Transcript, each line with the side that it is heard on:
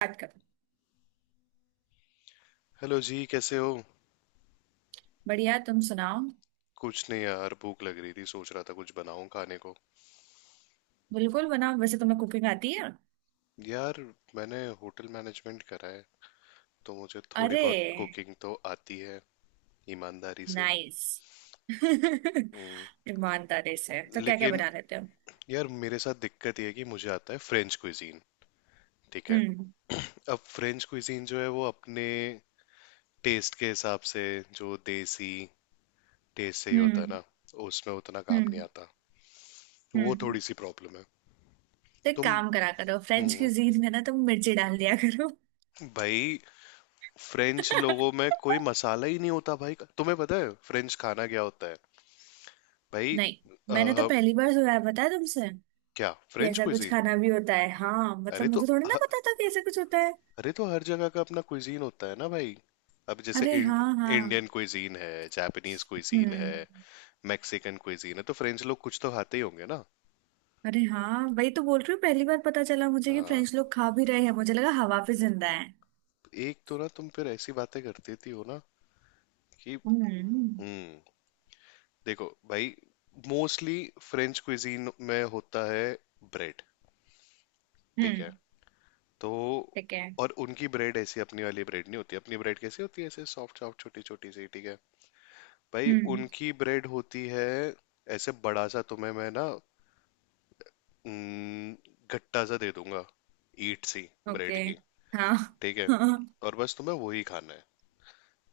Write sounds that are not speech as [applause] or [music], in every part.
right: बात कर।
left: हेलो जी, कैसे हो।
right: बढ़िया, तुम सुनाओ।
left: कुछ नहीं यार, भूख लग रही थी, सोच रहा था कुछ बनाऊं खाने को।
right: बिल्कुल बनाओ। वैसे तुम्हें कुकिंग आती है?
left: यार, मैंने होटल मैनेजमेंट करा है, तो मुझे थोड़ी
right: अरे
left: बहुत कुकिंग तो आती है, ईमानदारी से।
right: नाइस। [laughs]
left: हम्म,
right: ईमानदारी से तो क्या क्या
left: लेकिन
right: बना लेते हो?
left: यार मेरे साथ दिक्कत ये है कि मुझे आता है फ्रेंच कुइजीन। ठीक है।
right: हम्म।
left: अब फ्रेंच कुइजीन जो है वो अपने टेस्ट के हिसाब से, जो देसी टेस्ट से ही होता है
right: हम्म।
left: ना, उसमें उतना काम नहीं
right: हम्म।
left: आता। वो
right: हम्म।
left: थोड़ी सी प्रॉब्लम है।
right: तो एक
left: तुम
right: काम करा करो, फ्रेंच
left: हम्म
right: क्यूजीन में ना तुम मिर्ची डाल दिया करो।
left: भाई, फ्रेंच लोगों
right: [laughs]
left: में कोई मसाला ही नहीं होता। भाई तुम्हें पता है फ्रेंच खाना क्या होता है? भाई,
right: नहीं,
left: अ,
right: मैंने तो पहली बार सुना है, बताया तुमसे
left: क्या
right: कि
left: फ्रेंच
right: ऐसा कुछ
left: क्विजीन?
right: खाना भी होता है। हाँ मतलब,
left: अरे तो
right: मुझे थोड़ी ना
left: ह-
right: पता था कि ऐसा कुछ होता है।
left: अरे तो हर जगह का अपना क्विजीन होता है ना भाई। अब जैसे
right: अरे हाँ हाँ।
left: इंडियन क्विजीन है, जापानीज क्विजीन है,
right: हम्म।
left: मैक्सिकन क्विजीन है, तो फ्रेंच लोग कुछ तो खाते ही होंगे ना।
right: अरे हाँ, वही तो बोल रही हूँ, पहली बार पता चला मुझे कि
left: हाँ,
right: फ्रेंच लोग खा भी रहे हैं। मुझे लगा हवा पे जिंदा है।
left: एक तो ना तुम फिर ऐसी बातें करती थी हो ना कि…
right: हम्म।
left: हम्म देखो भाई, मोस्टली फ्रेंच क्विजीन में होता है ब्रेड। ठीक
right: हम्म।
left: है, तो
right: ठीक है।
left: और उनकी ब्रेड ऐसी अपनी वाली ब्रेड नहीं होती। अपनी ब्रेड कैसी होती है? ऐसे सॉफ्ट सॉफ्ट छोटी छोटी सी, ठीक है। भाई
right: हम्म।
left: उनकी ब्रेड होती है ऐसे बड़ा सा, तुम्हें मैं ना न, गट्टा सा दे दूंगा, ईट सी
right: ओके।
left: ब्रेड की,
right: हाँ।
left: ठीक
right: [laughs]
left: है।
right: हाँ।
left: और बस तुम्हें वही खाना है,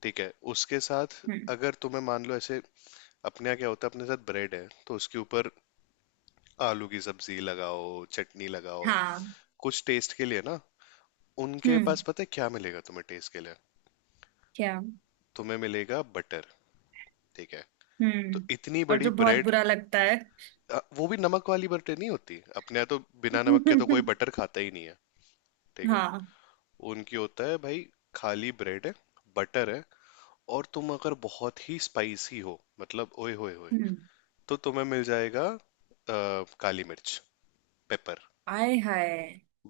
left: ठीक है उसके साथ।
right: हम्म।
left: अगर तुम्हें मान लो ऐसे, अपने यहाँ क्या होता है? अपने साथ ब्रेड है तो उसके ऊपर आलू की सब्जी लगाओ, चटनी लगाओ,
right: हाँ।
left: कुछ टेस्ट के लिए ना। उनके
right: हम्म।
left: पास पता है क्या मिलेगा तुम्हें टेस्ट के लिए?
right: क्या?
left: तुम्हें मिलेगा बटर, ठीक है।
right: हम्म।
left: तो इतनी
right: और
left: बड़ी
right: जो बहुत
left: ब्रेड,
right: बुरा लगता है।
left: वो भी नमक वाली बटर नहीं होती। अपने यहाँ तो बिना नमक के तो कोई
right: [laughs]
left: बटर खाता ही नहीं है। ठीक है,
right: हाँ।
left: उनकी होता है भाई, खाली ब्रेड है, बटर है। और तुम अगर बहुत ही स्पाइसी हो, मतलब ओए होए होए,
right: हम्म।
left: तो तुम्हें मिल जाएगा काली मिर्च, पेपर,
right: आय हाय।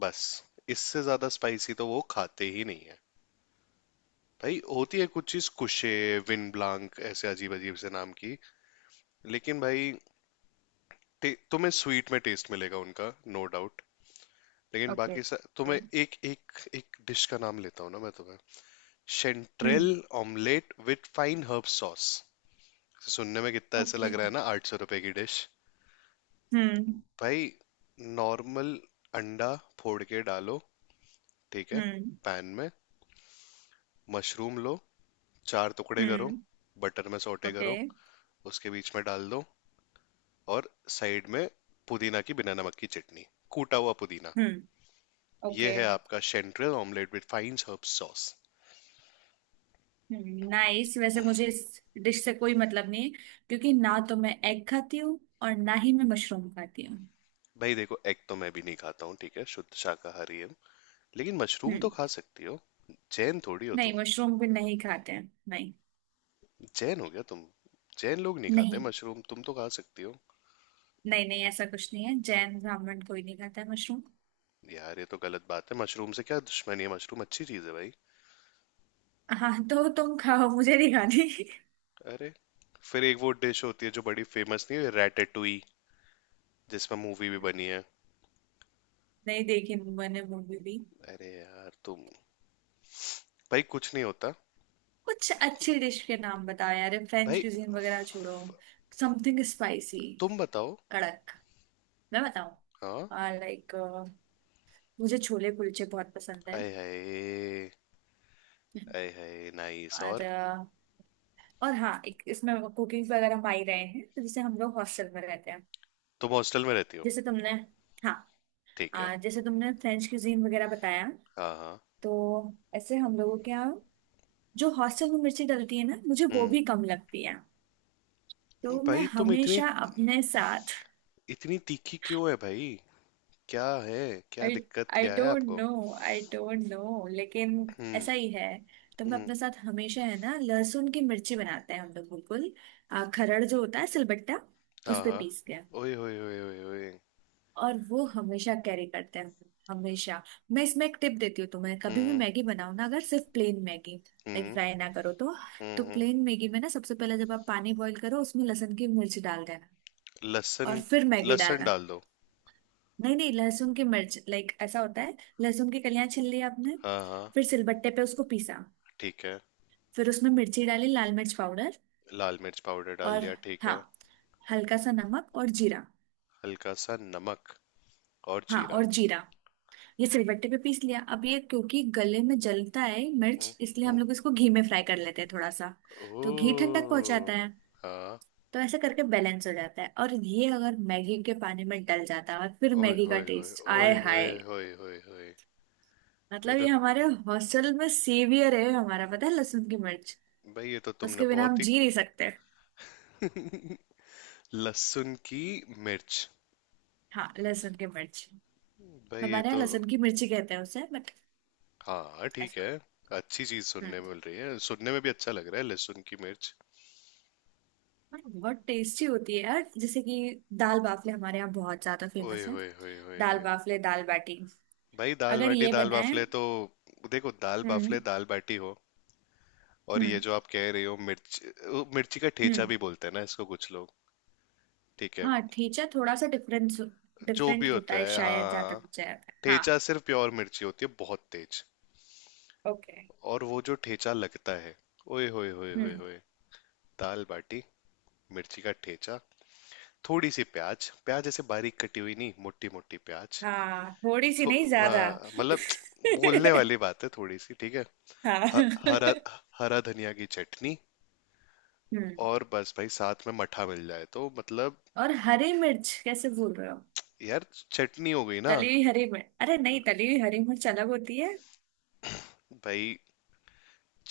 left: बस। इससे ज्यादा स्पाइसी तो वो खाते ही नहीं है। भाई होती है कुछ चीज कुशे, विन ब्लांक, ऐसे अजीब अजीब से नाम की। लेकिन भाई, तुम्हें स्वीट में टेस्ट मिलेगा उनका, नो डाउट। लेकिन
right: ओके।
left: बाकी सा तुम्हें एक एक एक डिश का नाम लेता हूँ ना मैं तुम्हें। Chanterelle
right: hmm.
left: Omelette with fine herb sauce. सुनने में कितना ऐसे
right: ओके।
left: लग रहा है ना, 800 रुपए की डिश।
right: हम्म।
left: भाई, नॉर्मल अंडा फोड़ के डालो, ठीक है,
right: हम्म।
left: पैन में। मशरूम लो, चार टुकड़े करो,
right: हम्म।
left: बटर में सौटे
right: ओके।
left: करो, उसके बीच में डाल दो। और साइड में पुदीना की बिना नमक की चटनी, कूटा हुआ पुदीना।
right: हम्म।
left: ये
right: ओके।
left: है आपका chanterelle omelette with fine herb sauce.
right: Nice. वैसे मुझे इस डिश से कोई मतलब नहीं है, क्योंकि ना तो मैं एग खाती हूँ और ना ही मैं मशरूम खाती हूँ।
left: भाई देखो, एग तो मैं भी नहीं खाता हूँ, ठीक है, शुद्ध शाकाहारी हूँ। लेकिन मशरूम तो
right: हम्म।
left: खा सकती हो, जैन थोड़ी हो
right: नहीं,
left: तुम।
right: मशरूम भी नहीं खाते हैं। नहीं
left: जैन हो गया तुम? जैन लोग नहीं खाते
right: नहीं।
left: मशरूम, तुम तो खा सकती हो।
right: नहीं, नहीं, ऐसा कुछ नहीं है। जैन, ब्राह्मण कोई नहीं खाता है मशरूम।
left: यार ये तो गलत बात है, मशरूम से क्या दुश्मनी है? मशरूम अच्छी चीज है भाई।
right: हाँ तो तुम खाओ, मुझे नहीं खानी।
left: अरे, फिर एक वो डिश होती है जो बड़ी फेमस नहीं है, रैटेटुई, जिसमें मूवी भी
right: हम्म।
left: बनी है।
right: नहीं देखी मैंने मूवी भी।
left: अरे यार तुम, भाई कुछ नहीं होता।
right: कुछ अच्छी डिश के नाम बताओ यार, फ्रेंच
left: भाई
right: क्यूजीन वगैरह छोड़ो। Something spicy.
left: तुम बताओ।
right: कड़क। मैं बताऊं?
left: हाँ,
right: लाइक मुझे छोले कुलचे बहुत पसंद है।
left: आए हाय, आए हाय नाइस।
right: और
left: और
right: और हाँ, एक इसमें कुकिंग वगैरह हम आ ही रहे हैं, तो जैसे हम लोग हॉस्टल में रहते हैं।
left: तुम हॉस्टल में रहती हो?
right: जैसे तुमने हाँ।
left: ठीक है।
right: जैसे तुमने फ्रेंच क्यूजीन वगैरह बताया।
left: हाँ हाँ।
right: तो ऐसे हम लोगों के यहाँ, जो हॉस्टल में मिर्ची डलती है ना, मुझे वो
left: हम्म
right: भी कम लगती है। तो मैं
left: भाई तुम इतनी
right: हमेशा अपने साथ,
left: इतनी तीखी क्यों है भाई? क्या है? क्या
right: आई
left: दिक्कत
right: आई
left: क्या है
right: डोंट
left: आपको?
right: नो। आई डोंट नो, लेकिन ऐसा ही
left: हम्म।
right: है। तो मैं
left: हम्म।
right: अपने साथ हमेशा, है ना, लहसुन की मिर्ची बनाते हैं हम लोग। बिल्कुल, खरड़ जो होता है, सिलबट्टा, उस
left: हाँ
right: पे
left: हाँ।
right: पीस के।
left: ओए ओए ओए ओए ओए।
right: और वो हमेशा कैरी करते हैं, हमेशा। मैं इसमें एक टिप देती हूँ तुम्हें, कभी भी
left: हम्म
right: मैगी बनाओ ना, अगर सिर्फ plain Maggi, like
left: hmm
right: fry ना करो तो
left: हम्म
right: प्लेन मैगी में ना, सबसे पहले जब आप पानी बॉईल करो, उसमें लहसुन की मिर्च डाल देना,
left: लहसुन।
right: और फिर मैगी
left: लहसुन
right: डालना।
left: डाल दो।
right: नहीं नहीं, लहसुन की मिर्च, लाइक ऐसा होता है, लहसुन की कलियां छील ली आपने,
left: हाँ हाँ,
right: फिर सिलबट्टे पे उसको पीसा,
left: ठीक है।
right: फिर उसमें मिर्ची डाली, लाल मिर्च पाउडर,
left: लाल मिर्च पाउडर डाल
right: और
left: दिया, ठीक
right: हाँ,
left: है।
right: हल्का सा नमक और जीरा।
left: हल्का सा नमक और
right: हाँ,
left: जीरा।
right: और जीरा। ये सिलबट्टे पे पीस लिया। अब ये क्योंकि गले में जलता है
left: हम्म।
right: मिर्च, इसलिए
left: हम्म।
right: हम लोग इसको घी में फ्राई कर लेते हैं थोड़ा सा। तो घी ठंडक पहुंचाता
left: ओ।
right: है,
left: हाँ।
right: तो ऐसे करके बैलेंस हो जाता है। और ये अगर मैगी के पानी में डल जाता है, फिर
left: ओए
right: मैगी का
left: होए होए,
right: टेस्ट,
left: ओए
right: आय
left: होए
right: हाय।
left: होए होए होए। भाई
right: मतलब ये
left: तो,
right: हमारे हॉस्टल में सेवियर है हमारा, पता है, लहसुन की मिर्च।
left: भाई ये तो तुमने
right: उसके बिना
left: बहुत
right: हम
left: ही…
right: जी नहीं सकते।
left: लहसुन की मिर्च।
right: हाँ, लहसुन की मिर्च।
left: भाई ये
right: हमारे यहाँ
left: तो…
right: लहसुन की मिर्ची कहते हैं उसे, बट
left: हाँ ठीक
right: ऐसा।
left: है। अच्छी चीज
right: हम्म।
left: सुनने मिल रही है, सुनने में भी अच्छा लग रहा है, लहसुन की मिर्च।
right: और बहुत टेस्टी होती है यार, जैसे कि दाल बाफले हमारे यहाँ बहुत ज्यादा
left: ओए
right: फेमस है।
left: होए होए होए
right: दाल
left: होए।
right: बाफले, दाल बाटी,
left: भाई दाल
right: अगर
left: बाटी
right: ये
left: दाल
right: बनाए।
left: बाफले तो… देखो, दाल
right: हम्म।
left: बाफले दाल बाटी हो, और ये
right: हम्म।
left: जो आप कह रहे हो मिर्च, वो मिर्ची का ठेचा
right: हम्म।
left: भी बोलते हैं ना इसको कुछ लोग, ठीक है।
right: हाँ, ठेचा थोड़ा सा डिफरेंस
left: जो भी
right: डिफरेंट होता
left: होता
right: है
left: है, हाँ
right: शायद, जहाँ
left: हाँ,
right: तक
left: हाँ।
right: मुझे याद है।
left: ठेचा
right: हाँ।
left: सिर्फ प्योर मिर्ची होती है, बहुत तेज।
right: ओके।
left: और वो जो ठेचा लगता है, ओए होए होए होए
right: हम्म।
left: होए। दाल बाटी, मिर्ची का ठेचा, थोड़ी सी प्याज, प्याज ऐसे बारीक कटी हुई नहीं, मोटी मोटी प्याज।
right: हाँ, थोड़ी सी
left: तो
right: नहीं, ज्यादा।
left: मतलब बोलने वाली बात है, थोड़ी सी, ठीक है।
right: [laughs]
left: ह- हरा
right: हाँ।
left: हरा धनिया की चटनी,
right: हम्म।
left: और बस, भाई साथ में मठा मिल जाए तो मतलब…
right: और हरी मिर्च कैसे बोल रहे हो?
left: यार, चटनी हो गई ना
right: तली हुई हरी मिर्च, अरे नहीं, तली हुई हरी मिर्च अलग होती है।
left: भाई।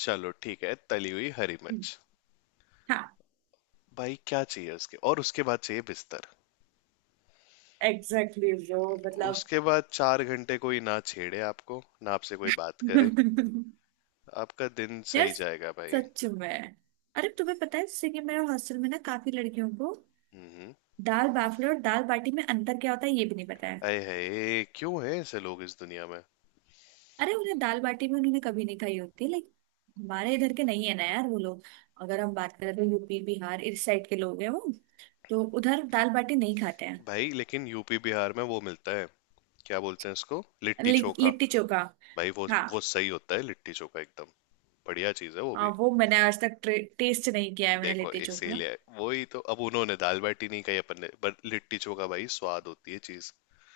left: चलो ठीक है, तली हुई हरी
right: हम्म।
left: मिर्च।
right: हाँ।
left: भाई क्या चाहिए उसके, और उसके बाद चाहिए बिस्तर।
right: एग्जैक्टली, exactly, bro, मतलब।
left: उसके बाद 4 घंटे कोई ना छेड़े आपको, ना आपसे कोई बात करे,
right: [laughs]
left: आपका दिन
right: यार,
left: सही जाएगा भाई।
right: सच में। अरे तुम्हें पता है, सिक्किम में और हॉस्टल में ना, काफी लड़कियों को
left: हम्म
right: दाल बाफले और दाल बाटी में अंतर क्या होता है, ये भी नहीं पता है।
left: अये है, क्यों है ऐसे लोग इस दुनिया में?
right: अरे उन्हें दाल बाटी भी उन्होंने कभी नहीं खाई होती, लाइक हमारे इधर के नहीं है ना यार वो लोग। अगर हम बात करें तो यूपी बिहार इस साइड के लोग हैं वो, तो उधर दाल बाटी नहीं खाते हैं।
left: भाई लेकिन यूपी बिहार में वो मिलता है, क्या बोलते हैं इसको, लिट्टी चोखा।
right: लिट्टी चोखा।
left: भाई वो
right: हाँ।
left: वो सही होता है, लिट्टी चोखा एकदम बढ़िया चीज है वो
right: हाँ,
left: भी।
right: वो मैंने आज तक टेस्ट नहीं किया है, मैंने
left: देखो
right: लिट्टी चोखा।
left: इसीलिए, वही तो, अब उन्होंने दाल बाटी नहीं कही अपन ने, पर लिट्टी चोखा भाई स्वाद होती है चीज।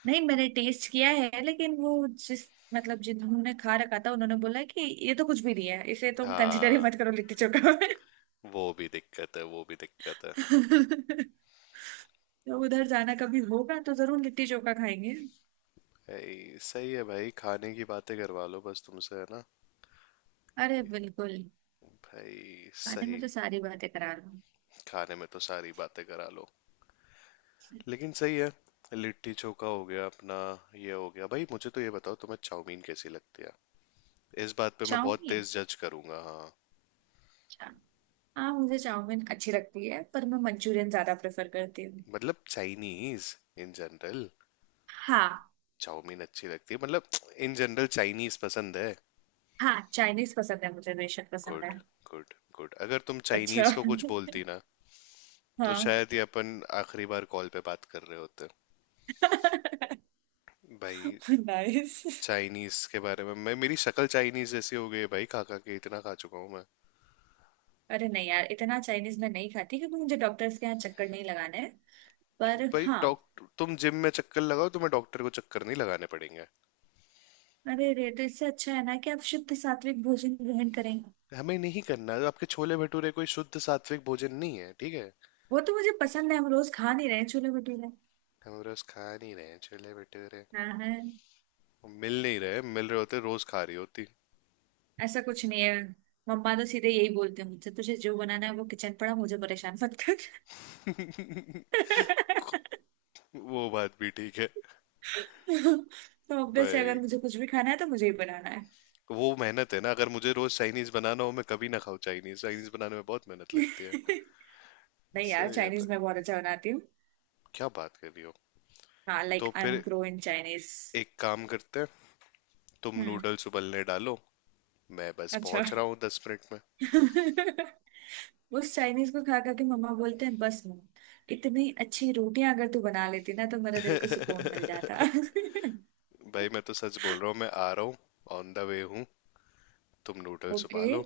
right: नहीं, मैंने टेस्ट किया है, लेकिन वो जिस, मतलब जिन्होंने खा रखा था, उन्होंने बोला कि ये तो कुछ भी नहीं है, इसे तुम कंसिडर ही
left: हाँ,
right: मत करो लिट्टी चोखा में।
left: वो भी दिक्कत है, वो भी दिक्कत है।
right: [laughs] तो उधर जाना कभी होगा तो जरूर लिट्टी चोखा खाएंगे।
left: भाई सही है भाई, खाने की बातें करवा लो बस तुमसे है ना
right: अरे बिल्कुल।
left: भाई।
right: खाने
left: सही,
right: में तो सारी बातें करार हूँ।
left: खाने में तो सारी बातें करा लो। लेकिन सही है, लिट्टी चोखा हो गया अपना, ये हो गया भाई। मुझे तो ये बताओ, तुम्हें चाउमीन कैसी लगती है? इस बात पे मैं बहुत
right: चाउमीन?
left: तेज जज करूंगा हाँ।
right: अच्छा। हाँ, मुझे चाउमीन अच्छी लगती है, पर मैं मंचूरियन ज्यादा प्रेफर करती हूँ।
left: मतलब चाइनीज इन जनरल।
right: हाँ।
left: चाउमीन अच्छी लगती है मतलब, इन जनरल चाइनीज पसंद है?
right: हाँ, चाइनीज पसंद है मुझे, बेशक पसंद है।
left: गुड। Good good. अगर तुम
right: अच्छा।
left: चाइनीज को कुछ
right: [laughs]
left: बोलती ना, तो
right: हाँ।
left: शायद ये अपन आखिरी बार कॉल पे बात कर रहे होते
right: [laughs]
left: भाई।
right: नाइस।
left: चाइनीज के बारे में, मैं, मेरी शक्ल चाइनीज जैसी हो गई है भाई, खा खा के, इतना खा चुका हूँ मैं।
right: अरे नहीं यार, इतना चाइनीज मैं नहीं खाती, क्योंकि मुझे डॉक्टर्स के यहाँ चक्कर नहीं लगाना है।
left: तो
right: पर
left: भाई
right: हाँ।
left: डॉक्टर, तुम जिम में चक्कर लगाओ, तुम्हें डॉक्टर को चक्कर नहीं लगाने पड़ेंगे।
right: अरे रे, तो इससे अच्छा है ना कि आप शुद्ध सात्विक भोजन ग्रहण करें।
left: हमें नहीं करना, आपके छोले भटूरे कोई शुद्ध सात्विक भोजन नहीं है, ठीक है।
right: वो तो मुझे पसंद है, हम रोज खा नहीं रहे छोले भटूरे।
left: हम रोज खा नहीं रहे हैं छोले भटूरे,
right: हाँ हाँ।
left: मिल नहीं रहे, मिल रहे होते रोज खा रही होती।
right: ऐसा कुछ नहीं है। मम्मा तो सीधे यही बोलते हैं मुझसे, तुझे जो बनाना है वो, किचन पड़ा, मुझे परेशान मत कर।
left: [laughs]
right: [laughs]
left: वो बात भी ठीक है।
right: तो ऑब्वियस है, अगर
left: भाई
right: मुझे कुछ भी खाना है तो मुझे ही बनाना है।
left: वो मेहनत है ना, अगर मुझे रोज चाइनीज बनाना हो मैं कभी ना खाऊं चाइनीज। चाइनीज बनाने में बहुत मेहनत
right: [laughs]
left: लगती है।
right: नहीं यार,
left: सही है
right: चाइनीज
left: भाई,
right: मैं बहुत अच्छा बनाती हूँ।
left: क्या बात कर रही हो।
right: हाँ, लाइक
left: तो
right: आई एम
left: फिर
right: प्रो इन चाइनीज।
left: एक काम करते हैं, तुम
right: हम्म।
left: नूडल्स उबलने डालो, मैं बस
right: अच्छा।
left: पहुंच रहा हूँ 10 मिनट में।
right: [laughs] उस चाइनीज को खा खा के मम्मा बोलते हैं, बस मम्मा, इतनी अच्छी रोटियां अगर तू बना लेती ना, तो मेरा दिल को सुकून मिल जाता।
left: [laughs]
right: [laughs]
left: भाई मैं तो सच बोल रहा हूँ, मैं आ रहा हूँ, ऑन द वे हूँ, तुम नूडल्स
right: ओके।
left: उबालो।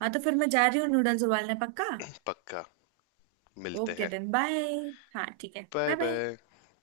right: हाँ, तो फिर मैं जा रही हूँ नूडल्स उबालने। पक्का।
left: पक्का। मिलते
right: ओके
left: हैं।
right: Then bye. हाँ ठीक है,
left: बाय
right: बाय बाय।
left: बाय।